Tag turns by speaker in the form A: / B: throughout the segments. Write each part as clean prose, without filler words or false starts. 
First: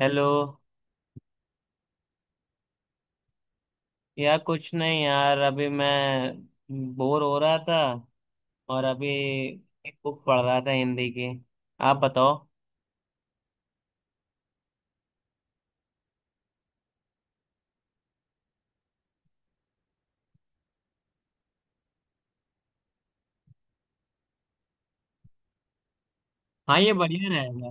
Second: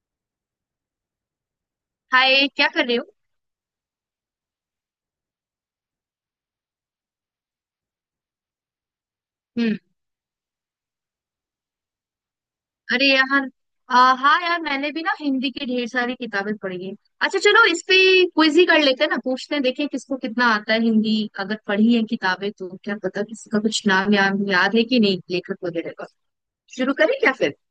A: Hello.
B: Hi, क्या कर रहे हो।
A: यार कुछ नहीं यार, अभी मैं बोर हो रहा था और अभी
B: हम्म।
A: एक बुक पढ़ रहा था हिंदी की। आप बताओ।
B: अरे यहाँ हाँ यार मैंने भी ना हिंदी की ढेर सारी किताबें पढ़ी है। अच्छा चलो इस पे क्विज ही कर लेते हैं ना, पूछते हैं देखें किसको कितना आता है हिंदी। अगर पढ़ी है किताबें तो क्या पता किसी का कुछ नाम या याद है कि नहीं, लेखक वगैरह का।
A: हाँ, ये
B: शुरू करें
A: बढ़िया
B: क्या फिर।
A: रहेगा।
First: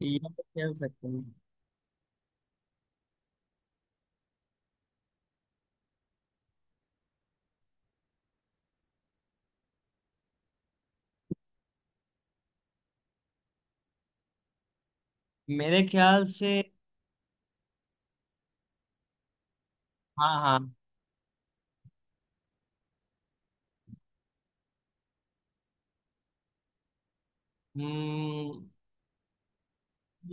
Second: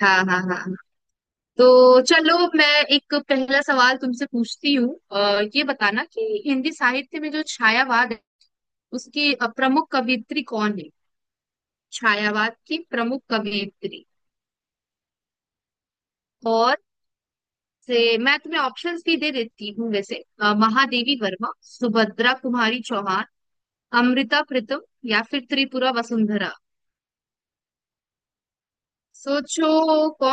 B: हाँ
A: ये
B: हाँ
A: तो
B: हाँ
A: खेल
B: हाँ।
A: सकते हैं।
B: तो चलो मैं एक पहला सवाल तुमसे पूछती हूँ। ये बताना कि हिंदी साहित्य में जो छायावाद है उसकी प्रमुख कवयित्री कौन है। छायावाद की प्रमुख कवयित्री।
A: मेरे ख्याल से
B: और से मैं तुम्हें ऑप्शंस भी दे देती हूँ वैसे।
A: हाँ। हाँ,
B: महादेवी वर्मा, सुभद्रा कुमारी चौहान, अमृता प्रीतम या फिर त्रिपुरा वसुंधरा।
A: हम्म।
B: सोचो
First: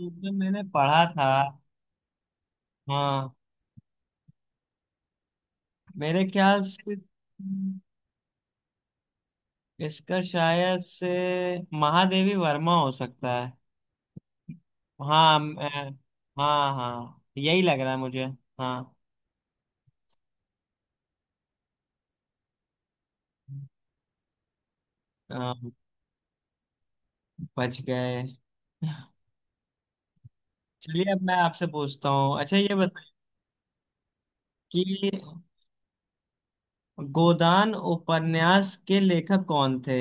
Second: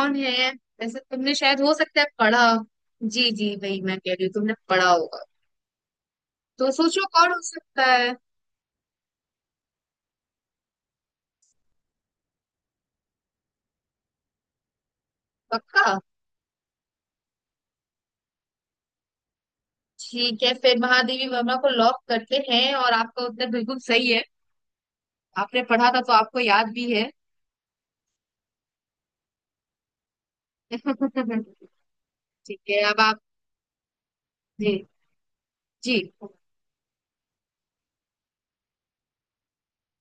A: ये तो
B: है।
A: मैंने
B: वैसे
A: पढ़ा था।
B: तुमने शायद हो सकता है पढ़ा। जी
A: हाँ,
B: जी, वही मैं कह रही हूँ, तुमने पढ़ा होगा।
A: मेरे ख्याल
B: तो
A: से
B: सोचो कौन हो सकता है।
A: इसका शायद से महादेवी वर्मा हो सकता है। हाँ।
B: पक्का।
A: हाँ हाँ, यही लग रहा है मुझे। हाँ।
B: ठीक है, फिर महादेवी वर्मा को लॉक करते हैं और आपका उत्तर बिल्कुल सही है। आपने पढ़ा था तो आपको याद भी है।
A: बच गए। चलिए, अब मैं आपसे पूछता हूँ। अच्छा,
B: ठीक
A: ये
B: है अब
A: बताइए
B: आप। जी
A: कि
B: जी।
A: गोदान उपन्यास के लेखक कौन थे।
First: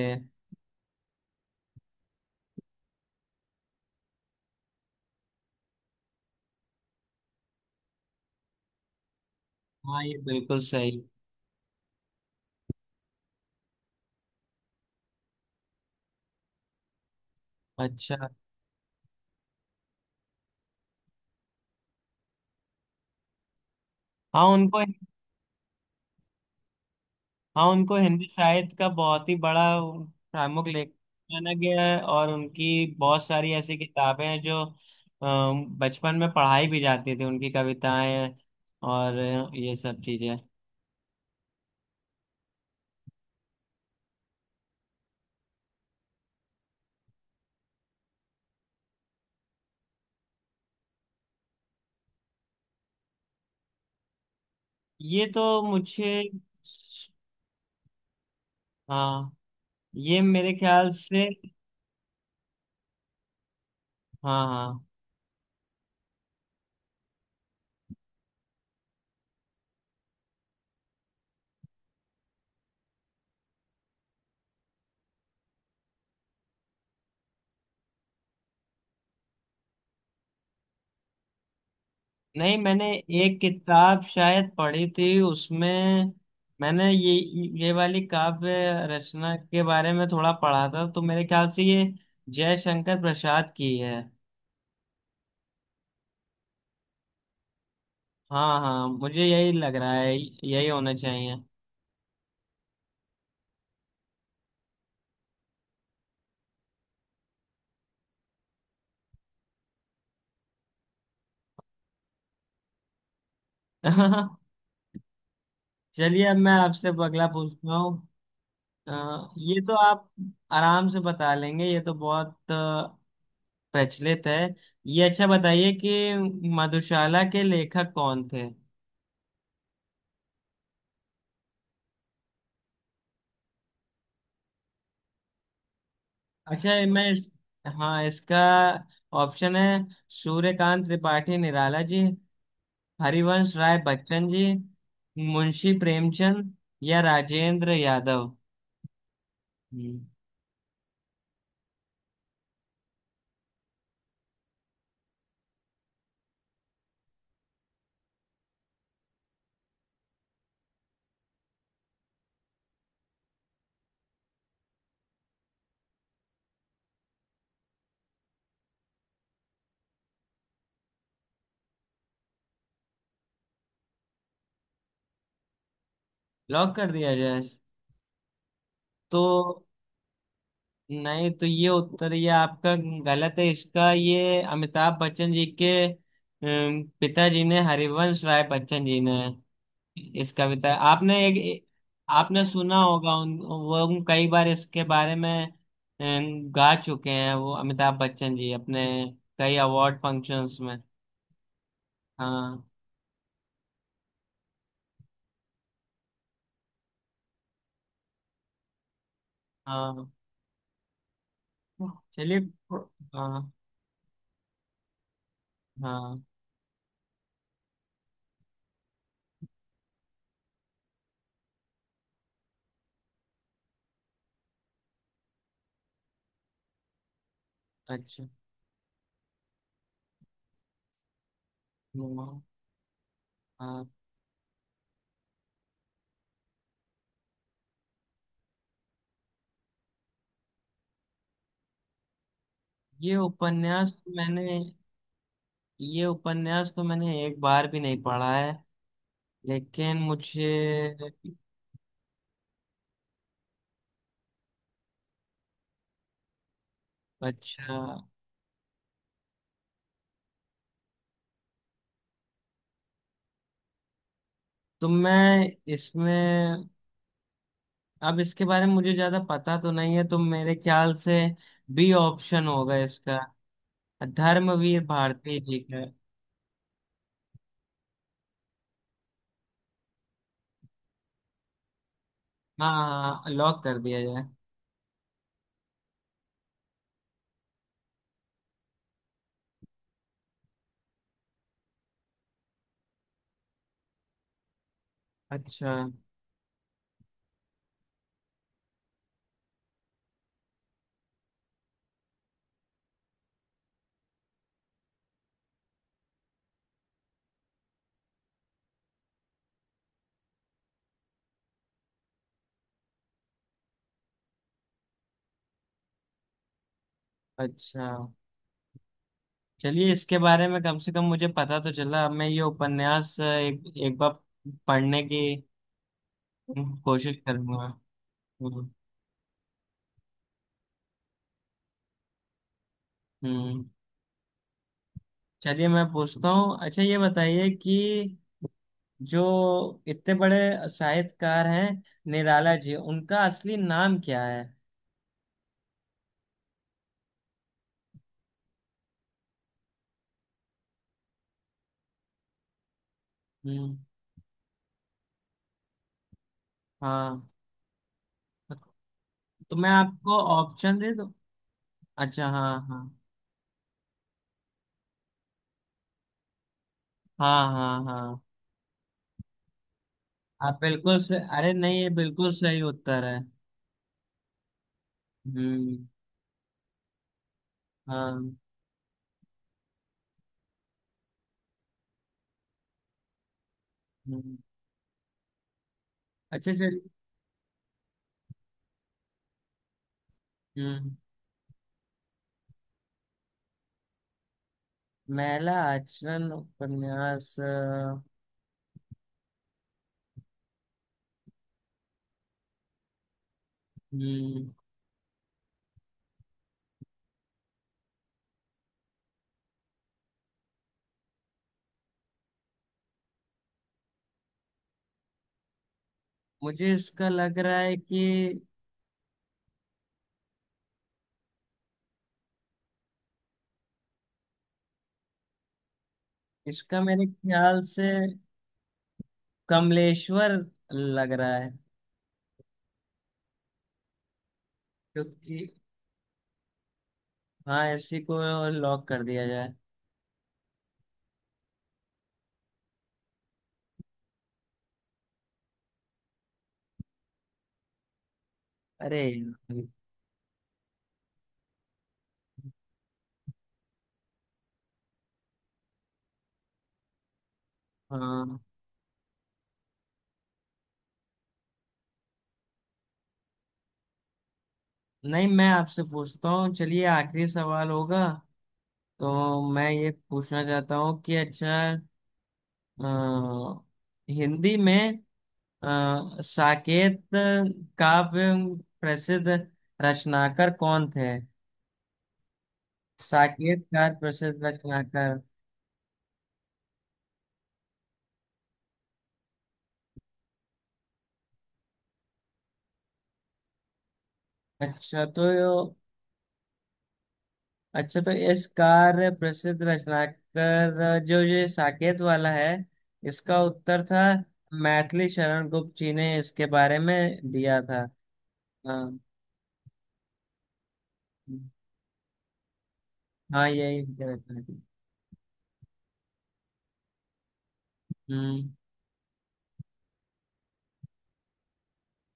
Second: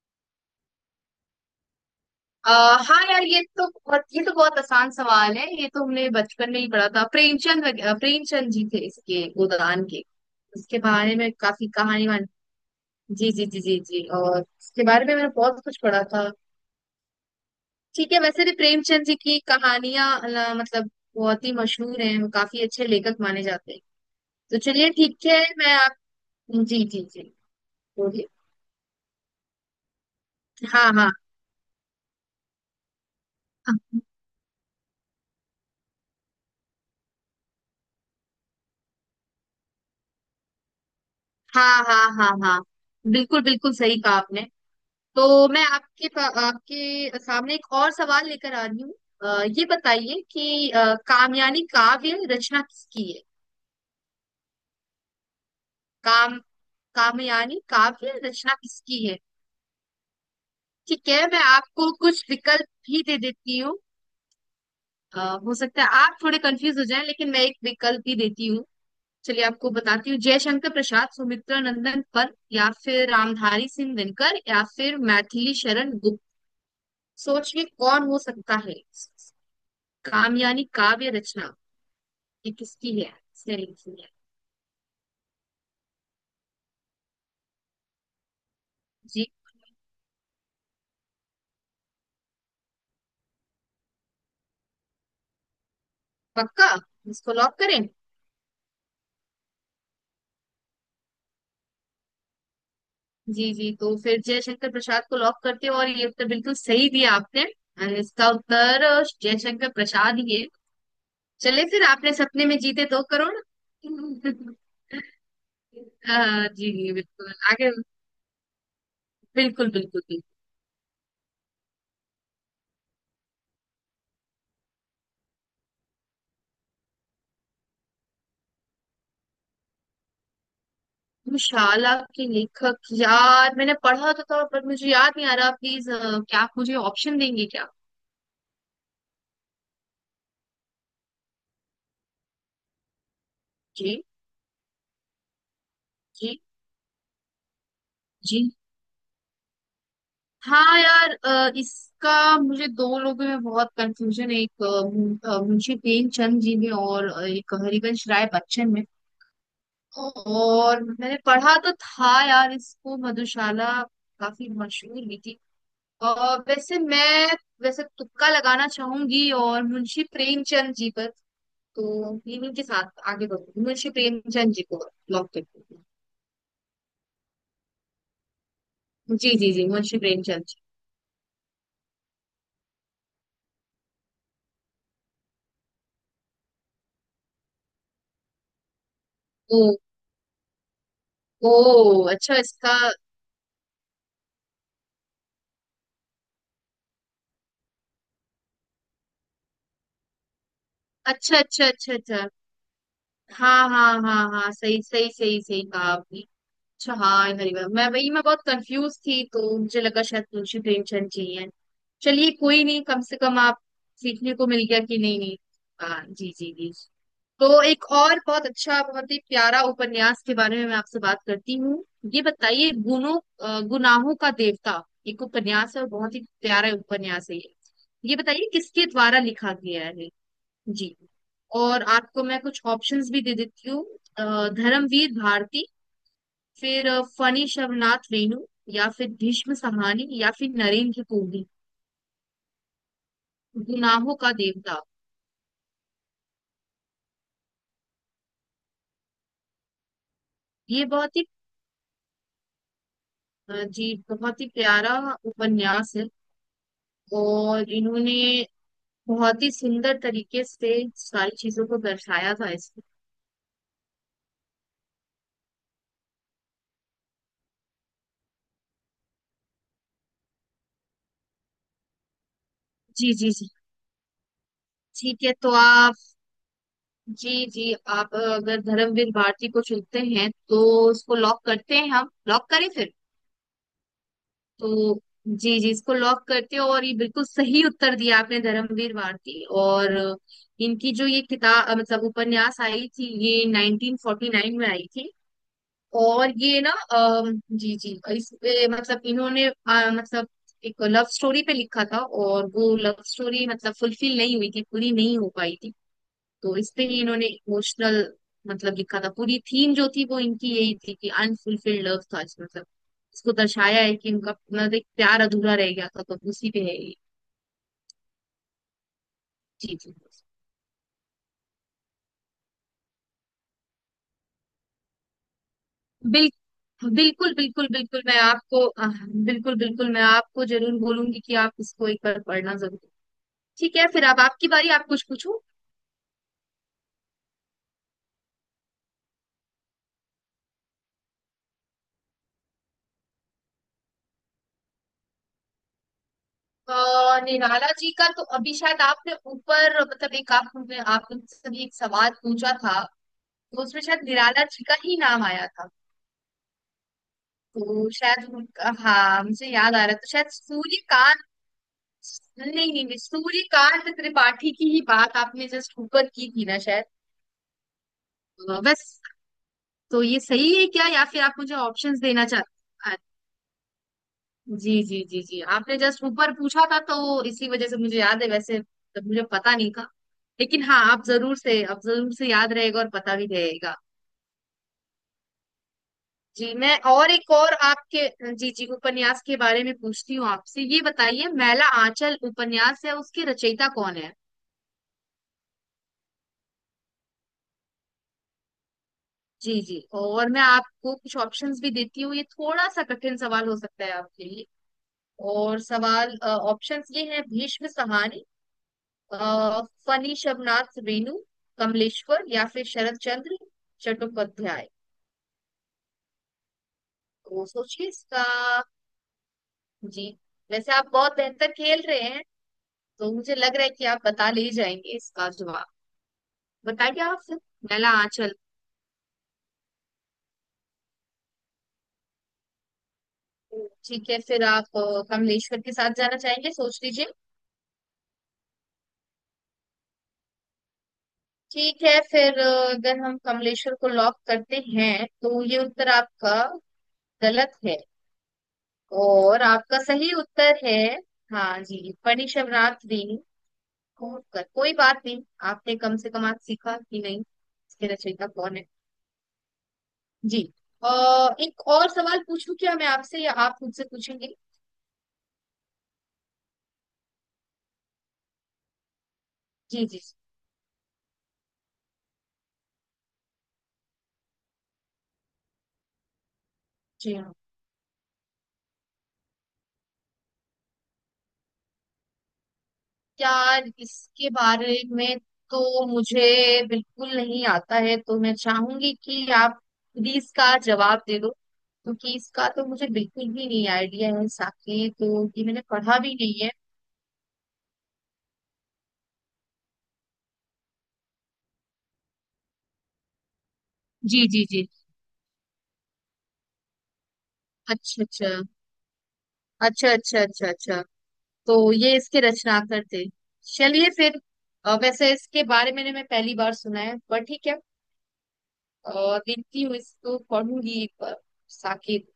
B: अ, हाँ यार ये तो बहुत, ये तो बहुत आसान सवाल है। ये तो हमने बचपन में ही पढ़ा था, प्रेमचंद जी थे इसके, गोदान के।
A: हाँ, ये बिल्कुल
B: उसके
A: सही।
B: बारे में काफी कहानी वान। जी जी जी जी जी, और इसके बारे में मैंने बहुत कुछ पढ़ा था। ठीक है,
A: अच्छा।
B: वैसे भी प्रेमचंद जी की कहानियां मतलब बहुत ही मशहूर हैं, वो काफी अच्छे लेखक माने जाते हैं।
A: हाँ,
B: तो
A: उनको,
B: चलिए ठीक है मैं आप। जी जी जी।
A: हाँ, उनको हिंदी
B: बोलिए।
A: साहित्य का बहुत ही बड़ा प्रमुख
B: हाँ
A: लेखक
B: हाँ।
A: माना गया है और उनकी बहुत सारी ऐसी
B: हाँ
A: किताबें हैं जो बचपन में पढ़ाई भी जाती थी, उनकी कविताएं और ये सब चीजें।
B: हाँ हाँ हाँ हाँ। बिल्कुल बिल्कुल सही कहा आपने। तो मैं आपके सामने एक और सवाल लेकर आ रही हूँ। ये बताइए कि कामयानी काव्य रचना किसकी है।
A: ये तो मुझे
B: काम कामयानी काव्य रचना किसकी है।
A: हाँ, ये मेरे ख्याल
B: ठीक है,
A: से,
B: मैं आपको कुछ विकल्प भी दे देती हूँ।
A: हाँ हाँ,
B: अ, हो सकता है आप थोड़े कंफ्यूज हो जाएं, लेकिन मैं एक विकल्प भी देती हूँ। चलिए आपको बताती हूँ। जयशंकर प्रसाद, सुमित्रा नंदन पन्त, या फिर रामधारी सिंह दिनकर, या फिर मैथिली शरण गुप्त। सोचिए कौन हो सकता है। कामयानी काव्य रचना ये
A: नहीं, मैंने
B: किसकी है।
A: एक
B: स्टेरिंग
A: किताब
B: की है।
A: शायद पढ़ी थी उसमें। मैंने ये वाली काव्य
B: जी।
A: रचना के बारे में थोड़ा पढ़ा था, तो मेरे ख्याल से ये जयशंकर प्रसाद की है।
B: पक्का। इसको लॉक करें।
A: हाँ हाँ, मुझे यही लग रहा है, यही होना चाहिए।
B: जी जी, तो फिर जयशंकर प्रसाद को लॉक करते हो और ये उत्तर बिल्कुल सही दिया आपने। और इसका उत्तर जयशंकर प्रसाद ही है। चले फिर आपने सपने में जीते दो करोड़।
A: चलिए, अब
B: हाँ,
A: मैं
B: जी
A: आपसे
B: जी
A: अगला
B: बिल्कुल आगे।
A: पूछता हूँ। अ, ये
B: बिल्कुल
A: तो
B: बिल्कुल
A: आप
B: बिल्कुल।
A: आराम से बता लेंगे, ये तो बहुत प्रचलित है। ये अच्छा, बताइए कि मधुशाला के लेखक कौन थे।
B: शाला के लेखक, यार मैंने पढ़ा तो था, पर मुझे याद नहीं आ रहा। प्लीज क्या आप
A: अच्छा,
B: मुझे
A: ये मैं
B: ऑप्शन
A: इस,
B: देंगे क्या।
A: हाँ, इसका ऑप्शन है सूर्यकांत त्रिपाठी निराला जी, हरिवंश राय
B: जी
A: बच्चन जी, मुंशी
B: जी
A: प्रेमचंद या राजेंद्र यादव।
B: जी।
A: हम्म,
B: हाँ यार, इसका मुझे दो लोगों में बहुत कंफ्यूजन है। एक मुंशी प्रेमचंद जी में और एक हरिवंश राय बच्चन में। और मैंने पढ़ा तो था यार इसको, मधुशाला काफी मशहूर भी थी। और वैसे तुक्का लगाना चाहूंगी और मुंशी प्रेमचंद जी पर। तो इन्हीं के साथ आगे बढ़ूंगी, मुंशी प्रेमचंद जी को लॉक करती
A: लॉक कर दिया जाए
B: हूँ। जी जी
A: तो?
B: जी मुंशी प्रेमचंद जी।
A: नहीं तो ये उत्तर, ये आपका गलत है। इसका ये अमिताभ बच्चन जी के पिताजी ने, हरिवंश राय बच्चन जी ने
B: ओ।
A: इस कविता, आपने
B: ओ।
A: एक,
B: अच्छा
A: आपने
B: इसका।
A: सुना होगा उन, वो हम कई बार इसके बारे में गा चुके हैं, वो अमिताभ बच्चन जी अपने कई अवार्ड फंक्शंस में।
B: अच्छा अच्छा अच्छा अच्छा।
A: हाँ
B: हाँ हाँ हाँ हाँ सही सही सही सही कहा आपने। अच्छा हाँ, हरिवर, मैं बहुत कंफ्यूज थी तो मुझे लगा
A: हाँ।
B: शायद तुलसी प्रेमचंद जी हैं। चलिए
A: चलिए
B: कोई नहीं, कम से कम
A: हाँ।
B: आप सीखने को मिल गया कि नहीं नहीं। हाँ
A: हाँ
B: जी जी जी। तो एक और बहुत अच्छा, बहुत ही प्यारा उपन्यास के बारे में मैं आपसे बात करती हूँ। ये बताइए गुनाहों का देवता एक उपन्यास है और बहुत ही प्यारा उपन्यास है ये। ये
A: अच्छा।
B: बताइए किसके द्वारा लिखा गया है। जी। और आपको मैं
A: हाँ
B: कुछ ऑप्शंस भी दे देती हूँ।
A: हाँ।
B: धर्मवीर भारती, फिर फणी शवनाथ रेणु, या फिर भीष्म सहानी, या फिर नरेंद्र कोहली।
A: ये उपन्यास तो
B: गुनाहों का
A: मैंने,
B: देवता
A: ये उपन्यास तो मैंने एक बार भी नहीं पढ़ा है, लेकिन मुझे
B: ये बहुत ही जी बहुत ही प्यारा उपन्यास है। और
A: अच्छा,
B: इन्होंने बहुत ही सुंदर तरीके से सारी चीजों को दर्शाया था इसमें।
A: तो मैं इसमें, अब इसके बारे में मुझे ज्यादा पता तो नहीं है, तो मेरे ख्याल से बी ऑप्शन होगा
B: जी
A: इसका,
B: जी जी।
A: धर्मवीर
B: ठीक है
A: भारती
B: तो
A: जी का।
B: आप। जी जी, आप अगर धर्मवीर भारती को चुनते हैं तो उसको लॉक करते हैं, हम लॉक
A: हाँ
B: करें फिर।
A: हाँ, लॉक कर दिया जाए।
B: तो जी जी, इसको लॉक करते हो और ये बिल्कुल सही उत्तर दिया आपने, धर्मवीर भारती। और इनकी जो ये किताब मतलब उपन्यास आई थी ये 1949 में आई थी।
A: अच्छा
B: और ये ना जी जी, इस पे मतलब इन्होंने मतलब एक लव स्टोरी पे लिखा था। और वो लव स्टोरी मतलब फुलफिल नहीं हुई थी, पूरी नहीं हो पाई थी। तो इसलिए ही इन्होंने इमोशनल मतलब लिखा था। पूरी थीम जो थी वो इनकी यही थी कि अनफुलफिल्ड लव था इसमें, मतलब इसको दर्शाया है कि उनका मतलब एक प्यार अधूरा रह गया था तो उसी पे है ये।
A: अच्छा।
B: जी
A: चलिए,
B: जी।
A: इसके बारे में कम से कम मुझे पता तो चला। अब मैं ये उपन्यास एक एक बार पढ़ने की
B: बिल,
A: कोशिश
B: बिल्कुल
A: करूंगा।
B: बिल्कुल बिल्कुल मैं आपको
A: हम्म।
B: बिल्कुल बिल्कुल मैं आपको जरूर बोलूंगी कि आप इसको एक बार पढ़ना जरूर।
A: हम्म।
B: ठीक है फिर अब आपकी बारी, आप कुछ पूछो।
A: चलिए, मैं पूछता हूँ। अच्छा, ये बताइए कि जो इतने बड़े साहित्यकार हैं निराला जी, उनका असली नाम क्या है।
B: अ, निराला जी का तो अभी शायद आपने ऊपर मतलब एक आप आपने आपने सभी एक सवाल पूछा था, तो
A: हम्म।
B: उसमें शायद निराला जी का ही नाम आया था।
A: हाँ,
B: तो शायद हाँ मुझे
A: तो मैं
B: याद आ रहा है, तो
A: आपको
B: शायद
A: ऑप्शन दे दूं?
B: सूर्यकांत।
A: अच्छा
B: नहीं
A: हाँ हाँ
B: नहीं नहीं, सूर्यकांत त्रिपाठी की ही बात आपने जस्ट ऊपर की थी ना शायद।
A: हाँ हाँ हाँ,
B: बस। तो ये सही
A: आप
B: है क्या,
A: बिल्कुल
B: या
A: से,
B: फिर आप
A: अरे
B: मुझे
A: नहीं, ये
B: ऑप्शंस देना
A: बिल्कुल सही
B: चाहते
A: उत्तर है।
B: जी जी जी जी
A: हम्म।
B: आपने जस्ट ऊपर पूछा था तो इसी वजह से मुझे याद है
A: हाँ।
B: वैसे। तब मुझे पता नहीं था, लेकिन हाँ आप जरूर से, आप जरूर से याद रहेगा और पता भी रहेगा।
A: हम्म, अच्छा
B: जी मैं
A: चलिए।
B: और एक और आपके, जी जी, उपन्यास के बारे में पूछती हूँ आपसे। ये
A: हम्म।
B: बताइए मैला आंचल उपन्यास है, उसके रचयिता कौन है।
A: महिला आचरण उपन्यास
B: जी जी, और मैं आपको कुछ ऑप्शंस भी देती हूँ। ये थोड़ा सा कठिन सवाल हो सकता है आपके
A: हम्म,
B: लिए। और सवाल ऑप्शंस ये हैं, भीष्म सहानी, अ, फनी शबनाथ रेणु, कमलेश्वर, या फिर शरद चंद्र चट्टोपाध्याय।
A: मुझे इसका लग
B: तो
A: रहा है
B: सोचिए
A: कि
B: इसका। जी। वैसे आप बहुत बेहतर खेल रहे हैं, तो मुझे लग रहा है कि आप बता ले जाएंगे इसका जवाब।
A: इसका
B: बता
A: मेरे
B: दिया आपसे,
A: ख्याल से
B: नला आंचल।
A: कमलेश्वर लग रहा है,
B: ठीक है फिर, आप
A: क्योंकि
B: कमलेश्वर के साथ जाना चाहेंगे, सोच लीजिए।
A: हाँ, इसी को लॉक कर दिया जाए।
B: ठीक है फिर अगर हम कमलेश्वर को लॉक करते हैं तो ये उत्तर आपका गलत है।
A: अरे।
B: और आपका सही उत्तर है, हाँ जी, फणिशवरात्रि कोटकर। कोई बात नहीं, आपने कम से कम आज सीखा कि नहीं इसके रचयिता
A: हाँ
B: कौन है। जी। अ, एक और सवाल पूछूं क्या मैं आपसे, या आप मुझसे पूछेंगे।
A: नहीं, मैं आपसे पूछता हूँ। चलिए, आखिरी सवाल होगा तो मैं
B: जी
A: ये
B: जी
A: पूछना चाहता हूँ कि अच्छा अ, हिंदी में साकेत
B: जी। हाँ
A: काव्य प्रसिद्ध रचनाकार कौन थे। साकेत
B: यार,
A: कार
B: इसके
A: प्रसिद्ध
B: बारे में
A: रचनाकार।
B: तो मुझे बिल्कुल नहीं आता है। तो मैं चाहूंगी कि आप प्लीज इसका जवाब दे दो, क्योंकि इसका तो मुझे बिल्कुल भी नहीं आइडिया है। साके
A: अच्छा तो
B: तो ये
A: यो-
B: मैंने पढ़ा भी नहीं है।
A: अच्छा तो इस कार्य प्रसिद्ध रचनाकार, जो ये साकेत वाला है, इसका उत्तर था
B: जी जी जी।
A: मैथिली शरण गुप्त जी ने इसके बारे में दिया था।
B: अच्छा अच्छा।
A: हाँ,
B: अच्छा अच्छा अच्छा अच्छा। तो ये इसके रचनाकार थे।
A: हाँ यही
B: चलिए
A: मुझे
B: फिर
A: लगता है।
B: वैसे इसके बारे में मैं पहली बार सुना है, पर ठीक है।
A: हम्म।
B: देखती हूँ, इसको पढ़ूंगी एक बार, साकेत।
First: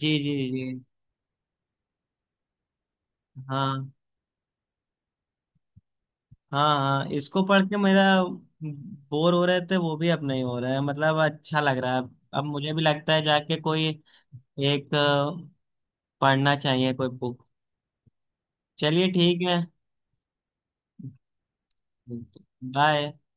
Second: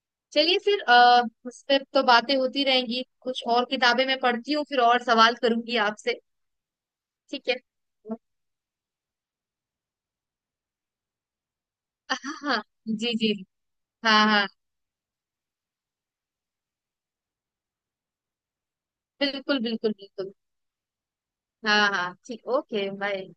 A: जी जी
B: चलिए
A: जी।
B: फिर उस पे तो बातें होती रहेंगी, कुछ और
A: हाँ
B: किताबें मैं पढ़ती हूँ फिर और सवाल करूंगी आपसे।
A: हाँ हाँ, इसको
B: ठीक है।
A: पढ़ के मेरा बोर हो रहे थे वो भी अब नहीं हो रहा है, मतलब अच्छा लग रहा है।
B: हाँ
A: अब
B: हाँ
A: मुझे भी लगता
B: जी
A: है
B: जी।
A: जाके कोई
B: हाँ हाँ
A: एक पढ़ना चाहिए कोई बुक। चलिए, ठीक है।
B: बिल्कुल बिल्कुल बिल्कुल। हाँ हाँ ठीक, ओके
A: बाय।
B: बाय।